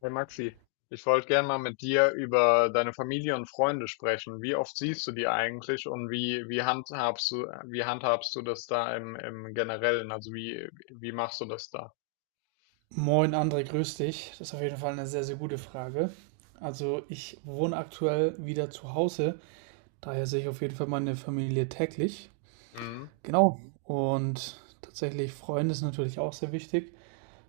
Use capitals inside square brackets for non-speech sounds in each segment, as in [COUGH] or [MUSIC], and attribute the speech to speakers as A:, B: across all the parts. A: Hey Maxi, ich wollte gerne mal mit dir über deine Familie und Freunde sprechen. Wie oft siehst du die eigentlich und wie handhabst du das da im Generellen? Also wie machst du das da?
B: Moin André, grüß dich. Das ist auf jeden Fall eine sehr, sehr gute Frage. Also ich wohne aktuell wieder zu Hause, daher sehe ich auf jeden Fall meine Familie täglich.
A: Mhm.
B: Genau. Und tatsächlich Freunde ist natürlich auch sehr wichtig.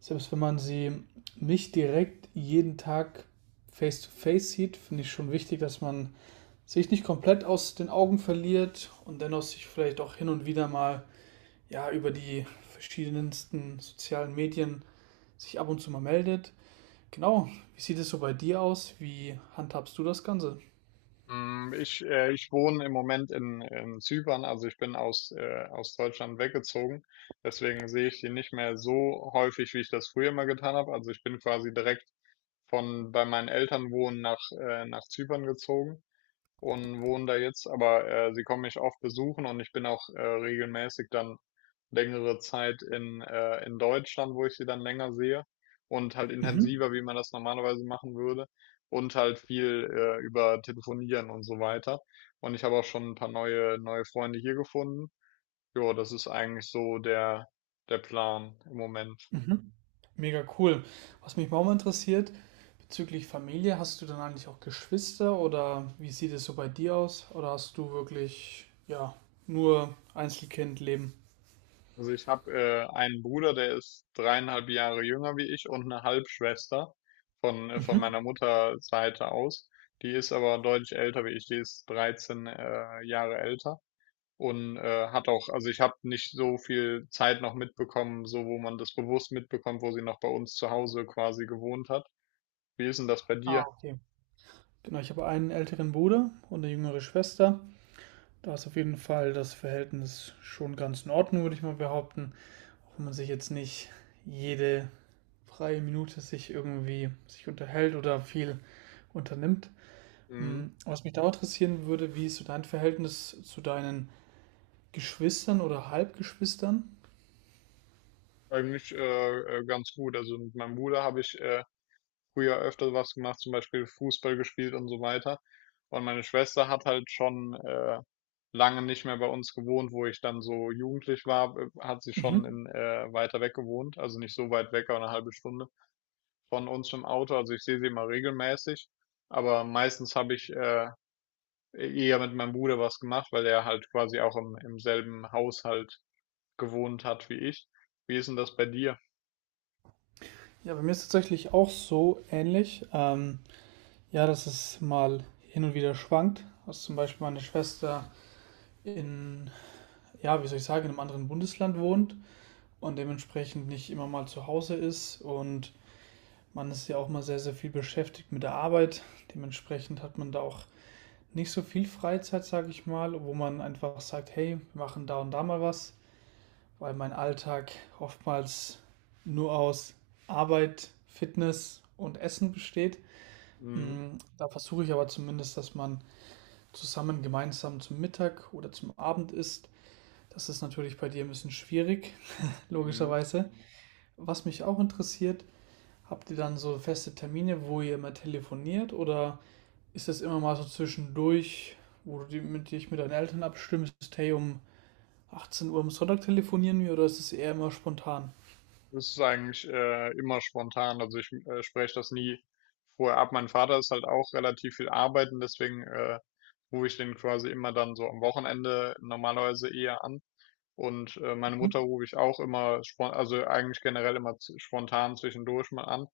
B: Selbst wenn man sie nicht direkt jeden Tag face-to-face sieht, finde ich schon wichtig, dass man sich nicht komplett aus den Augen verliert und dennoch sich vielleicht auch hin und wieder mal ja über die verschiedensten sozialen Medien sich ab und zu mal meldet. Genau. Wie sieht es so bei dir aus? Wie handhabst du das Ganze?
A: Ich wohne im Moment in Zypern, also ich bin aus Deutschland weggezogen. Deswegen sehe ich die nicht mehr so häufig, wie ich das früher mal getan habe. Also ich bin quasi direkt von bei meinen Eltern wohnen nach Zypern gezogen und wohne da jetzt, aber sie kommen mich oft besuchen und ich bin auch regelmäßig dann längere Zeit in Deutschland, wo ich sie dann länger sehe und halt
B: Mhm.
A: intensiver, wie man das normalerweise machen würde, und halt viel über Telefonieren und so weiter. Und ich habe auch schon ein paar neue Freunde hier gefunden. Ja, das ist eigentlich so der Plan im Moment.
B: Mhm. Mega cool. Was mich auch mal interessiert, bezüglich Familie, hast du dann eigentlich auch Geschwister oder wie sieht es so bei dir aus? Oder hast du wirklich, ja, nur Einzelkindleben?
A: Also ich habe einen Bruder, der ist dreieinhalb Jahre jünger wie ich, und eine Halbschwester von
B: Mhm.
A: meiner Mutterseite aus. Die ist aber deutlich älter wie ich, die ist 13 Jahre älter und hat auch, also ich habe nicht so viel Zeit noch mitbekommen, so wo man das bewusst mitbekommt, wo sie noch bei uns zu Hause quasi gewohnt hat. Wie ist denn das bei
B: Ah,
A: dir?
B: okay. Genau, ich habe einen älteren Bruder und eine jüngere Schwester. Da ist auf jeden Fall das Verhältnis schon ganz in Ordnung, würde ich mal behaupten. Auch wenn man sich jetzt nicht jede freie Minute sich irgendwie sich unterhält oder viel unternimmt.
A: Mhm.
B: Was mich da interessieren würde, wie ist so dein Verhältnis zu deinen Geschwistern oder Halbgeschwistern?
A: Eigentlich Ganz gut. Also mit meinem Bruder habe ich früher öfter was gemacht, zum Beispiel Fußball gespielt und so weiter. Und meine Schwester hat halt schon lange nicht mehr bei uns gewohnt, wo ich dann so jugendlich war, hat sie schon
B: Mhm.
A: weiter weg gewohnt, also nicht so weit weg, aber eine halbe Stunde von uns im Auto. Also ich sehe sie immer regelmäßig, aber meistens habe ich eher mit meinem Bruder was gemacht, weil er halt quasi auch im selben Haushalt gewohnt hat wie ich. Wie ist denn das bei dir?
B: Ja, bei mir ist es tatsächlich auch so ähnlich. Ja, dass es mal hin und wieder schwankt. Dass zum Beispiel meine Schwester in, ja, wie soll ich sagen, in einem anderen Bundesland wohnt und dementsprechend nicht immer mal zu Hause ist. Und man ist ja auch mal sehr, sehr viel beschäftigt mit der Arbeit. Dementsprechend hat man da auch nicht so viel Freizeit, sage ich mal, wo man einfach sagt, hey, wir machen da und da mal was, weil mein Alltag oftmals nur aus Arbeit, Fitness und Essen besteht. Da versuche ich aber zumindest, dass man zusammen gemeinsam zum Mittag oder zum Abend isst. Das ist natürlich bei dir ein bisschen schwierig, [LAUGHS]
A: Mhm.
B: logischerweise. Was mich auch interessiert, habt ihr dann so feste Termine, wo ihr immer telefoniert oder ist das immer mal so zwischendurch, wo du dich mit deinen Eltern abstimmst, hey, um 18 Uhr am Sonntag telefonieren wir oder ist es eher immer spontan?
A: Das ist eigentlich immer spontan. Also ich spreche das nie vorher ab. Mein Vater ist halt auch relativ viel arbeiten, deswegen rufe ich den quasi immer dann so am Wochenende normalerweise eher an. Und meine
B: Mhm.
A: Mutter rufe ich auch immer spon also eigentlich generell immer spontan zwischendurch mal an.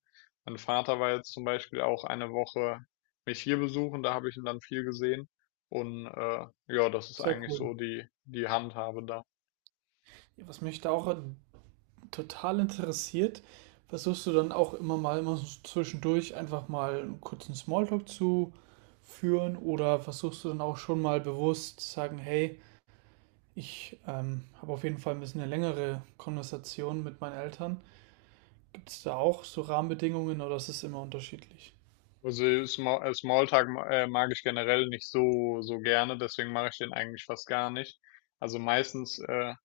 A: Mein Vater war jetzt zum Beispiel auch eine Woche mich hier besuchen, da habe ich ihn dann viel gesehen. Und ja, das ist
B: Sehr
A: eigentlich
B: cool.
A: so die Handhabe da.
B: Ja, was mich da auch total interessiert, versuchst du dann auch immer mal immer so zwischendurch einfach mal einen kurzen Smalltalk zu führen oder versuchst du dann auch schon mal bewusst zu sagen, hey, ich habe auf jeden Fall ein bisschen eine längere Konversation mit meinen Eltern. Gibt es da auch so Rahmenbedingungen oder ist es immer unterschiedlich?
A: Smalltalk mag ich generell nicht so gerne, deswegen mache ich den eigentlich fast gar nicht. Also meistens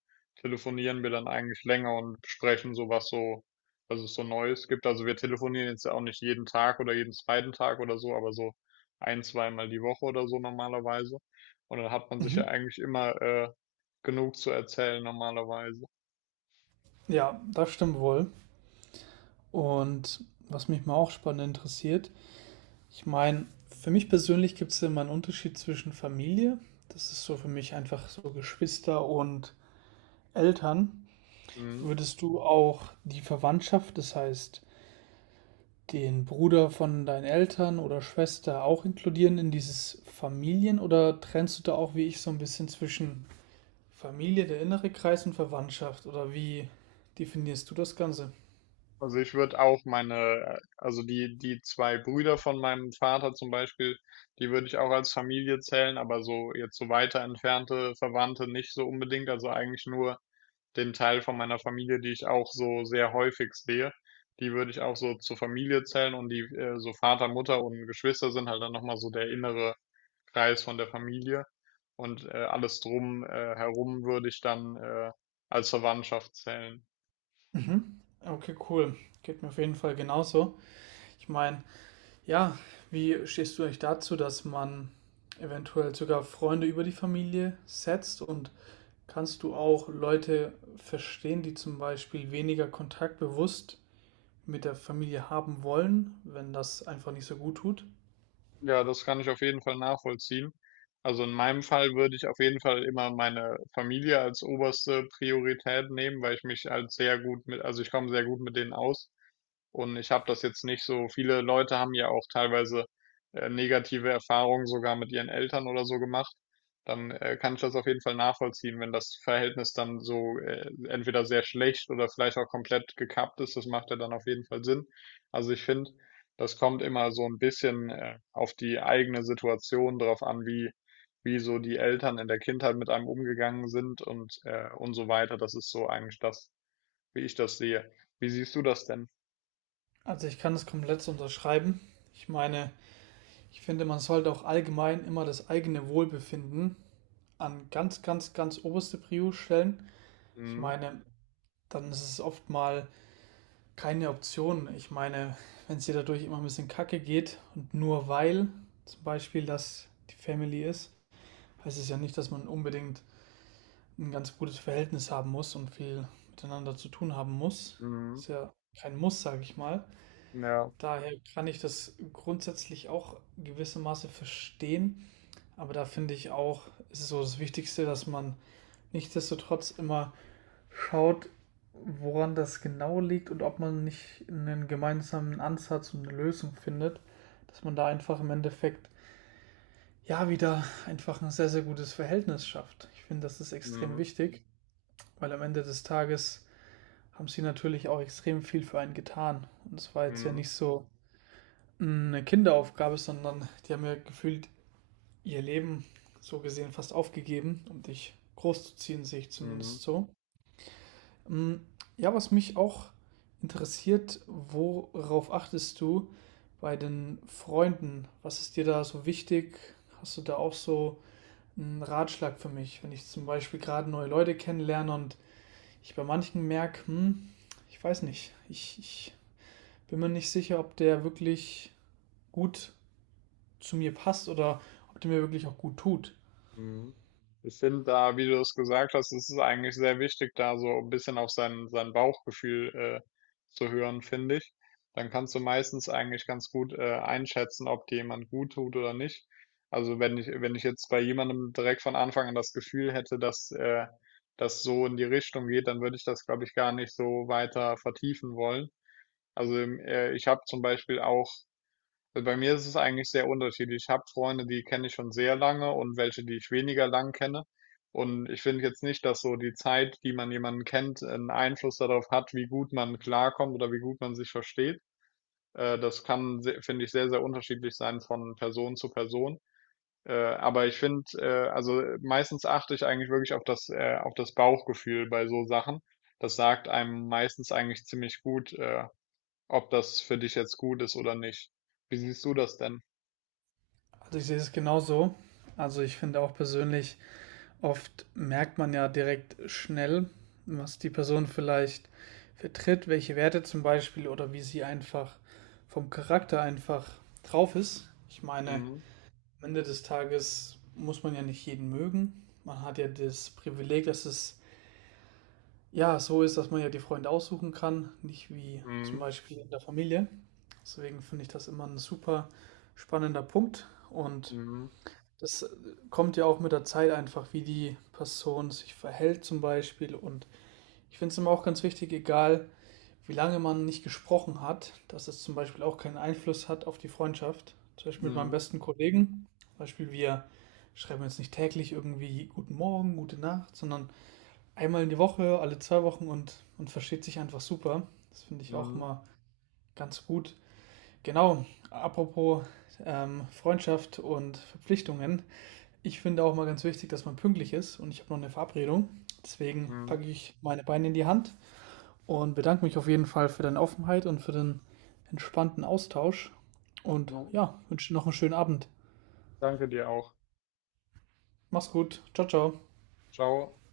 A: telefonieren wir dann eigentlich länger und besprechen so, was es so Neues gibt. Also wir telefonieren jetzt auch nicht jeden Tag oder jeden zweiten Tag oder so, aber so ein, zweimal die Woche oder so normalerweise. Und dann hat man sich
B: Mhm.
A: ja eigentlich immer genug zu erzählen normalerweise.
B: Ja, das stimmt wohl. Und was mich mal auch spannend interessiert, ich meine, für mich persönlich gibt es immer einen Unterschied zwischen Familie, das ist so für mich einfach so Geschwister und Eltern.
A: Mhm.
B: Würdest du auch die Verwandtschaft, das heißt den Bruder von deinen Eltern oder Schwester auch inkludieren in dieses Familien oder trennst du da auch wie ich so ein bisschen zwischen Familie, der innere Kreis und Verwandtschaft oder wie definierst du das Ganze?
A: Also ich würde auch meine, also die, die zwei Brüder von meinem Vater zum Beispiel, die würde ich auch als Familie zählen, aber so jetzt so weiter entfernte Verwandte nicht so unbedingt. Also eigentlich nur den Teil von meiner Familie, die ich auch so sehr häufig sehe, die würde ich auch so zur Familie zählen, und die so Vater, Mutter und Geschwister sind halt dann nochmal so der innere Kreis von der Familie, und alles drum herum würde ich dann als Verwandtschaft zählen.
B: Mhm. Okay, cool. Geht mir auf jeden Fall genauso. Ich meine, ja, wie stehst du eigentlich dazu, dass man eventuell sogar Freunde über die Familie setzt? Und kannst du auch Leute verstehen, die zum Beispiel weniger Kontakt bewusst mit der Familie haben wollen, wenn das einfach nicht so gut tut?
A: Ja, das kann ich auf jeden Fall nachvollziehen. Also in meinem Fall würde ich auf jeden Fall immer meine Familie als oberste Priorität nehmen, weil ich mich als sehr gut mit, also ich komme sehr gut mit denen aus. Und ich habe das jetzt nicht so, viele Leute haben ja auch teilweise negative Erfahrungen sogar mit ihren Eltern oder so gemacht. Dann kann ich das auf jeden Fall nachvollziehen, wenn das Verhältnis dann so entweder sehr schlecht oder vielleicht auch komplett gekappt ist. Das macht ja dann auf jeden Fall Sinn. Also ich finde, das kommt immer so ein bisschen auf die eigene Situation drauf an, wie so die Eltern in der Kindheit mit einem umgegangen sind und so weiter. Das ist so eigentlich das, wie ich das sehe. Wie siehst du das denn?
B: Also ich kann das komplett so unterschreiben. Ich meine, ich finde, man sollte auch allgemein immer das eigene Wohlbefinden an ganz, ganz, ganz oberste Prio stellen. Ich
A: Mhm.
B: meine, dann ist es oft mal keine Option. Ich meine, wenn es dir dadurch immer ein bisschen kacke geht und nur weil zum Beispiel das die Family ist, heißt es ja nicht, dass man unbedingt ein ganz gutes Verhältnis haben muss und viel miteinander zu tun haben muss.
A: Mhm.
B: Ist ja kein Muss, sage ich mal.
A: Ja.
B: Daher kann ich das grundsätzlich auch gewissermaßen verstehen. Aber da finde ich auch, ist es so das Wichtigste, dass man nichtsdestotrotz immer schaut, woran das genau liegt und ob man nicht einen gemeinsamen Ansatz und eine Lösung findet, dass man da einfach im Endeffekt ja wieder einfach ein sehr, sehr gutes Verhältnis schafft. Ich finde, das ist extrem
A: Mhm.
B: wichtig, weil am Ende des Tages haben sie natürlich auch extrem viel für einen getan. Und es war jetzt ja
A: Mhm.
B: nicht so eine Kinderaufgabe, sondern die haben ja gefühlt ihr Leben so gesehen fast aufgegeben, um dich großzuziehen, sehe ich
A: Mhm.
B: zumindest so. Mm, Ja, was mich auch interessiert, worauf achtest du bei den Freunden? Was ist dir da so wichtig? Hast du da auch so einen Ratschlag für mich, wenn ich zum Beispiel gerade neue Leute kennenlerne und ich bei manchen merke, ich weiß nicht, ich bin mir nicht sicher, ob der wirklich gut zu mir passt oder ob der mir wirklich auch gut tut.
A: Mhm. Ich finde da, wie du es gesagt hast, es ist eigentlich sehr wichtig, da so ein bisschen auf sein Bauchgefühl zu hören, finde ich. Dann kannst du meistens eigentlich ganz gut einschätzen, ob dir jemand gut tut oder nicht. Also wenn ich jetzt bei jemandem direkt von Anfang an das Gefühl hätte, dass das so in die Richtung geht, dann würde ich das, glaube ich, gar nicht so weiter vertiefen wollen. Also ich habe zum Beispiel auch Bei mir ist es eigentlich sehr unterschiedlich. Ich habe Freunde, die kenne ich schon sehr lange, und welche, die ich weniger lang kenne. Und ich finde jetzt nicht, dass so die Zeit, die man jemanden kennt, einen Einfluss darauf hat, wie gut man klarkommt oder wie gut man sich versteht. Das kann, finde ich, sehr unterschiedlich sein von Person zu Person. Aber ich finde, meistens achte ich eigentlich wirklich auf auf das Bauchgefühl bei so Sachen. Das sagt einem meistens eigentlich ziemlich gut, ob das für dich jetzt gut ist oder nicht. Wie siehst du das denn?
B: Also ich sehe es genauso. Also ich finde auch persönlich, oft merkt man ja direkt schnell, was die Person vielleicht vertritt, welche Werte zum Beispiel oder wie sie einfach vom Charakter einfach drauf ist. Ich meine,
A: Mhm.
B: am Ende des Tages muss man ja nicht jeden mögen. Man hat ja das Privileg, dass es ja so ist, dass man ja die Freunde aussuchen kann, nicht wie zum
A: Mhm.
B: Beispiel in der Familie. Deswegen finde ich das immer ein super spannender Punkt und
A: Mhm.
B: das kommt ja auch mit der Zeit einfach, wie die Person sich verhält zum Beispiel. Und ich finde es immer auch ganz wichtig, egal wie lange man nicht gesprochen hat, dass es zum Beispiel auch keinen Einfluss hat auf die Freundschaft. Zum Beispiel mit meinem
A: Mhm.
B: besten Kollegen. Zum Beispiel wir schreiben jetzt nicht täglich irgendwie guten Morgen, gute Nacht, sondern einmal in die Woche, alle 2 Wochen und man versteht sich einfach super. Das finde ich auch
A: Mhm.
B: immer ganz gut. Genau, apropos Freundschaft und Verpflichtungen. Ich finde auch mal ganz wichtig, dass man pünktlich ist und ich habe noch eine Verabredung. Deswegen packe
A: Mhm.
B: ich meine Beine in die Hand und bedanke mich auf jeden Fall für deine Offenheit und für den entspannten Austausch. Und
A: Jo,
B: ja, wünsche dir noch einen schönen Abend.
A: danke dir auch.
B: Mach's gut. Ciao, ciao.
A: Ciao.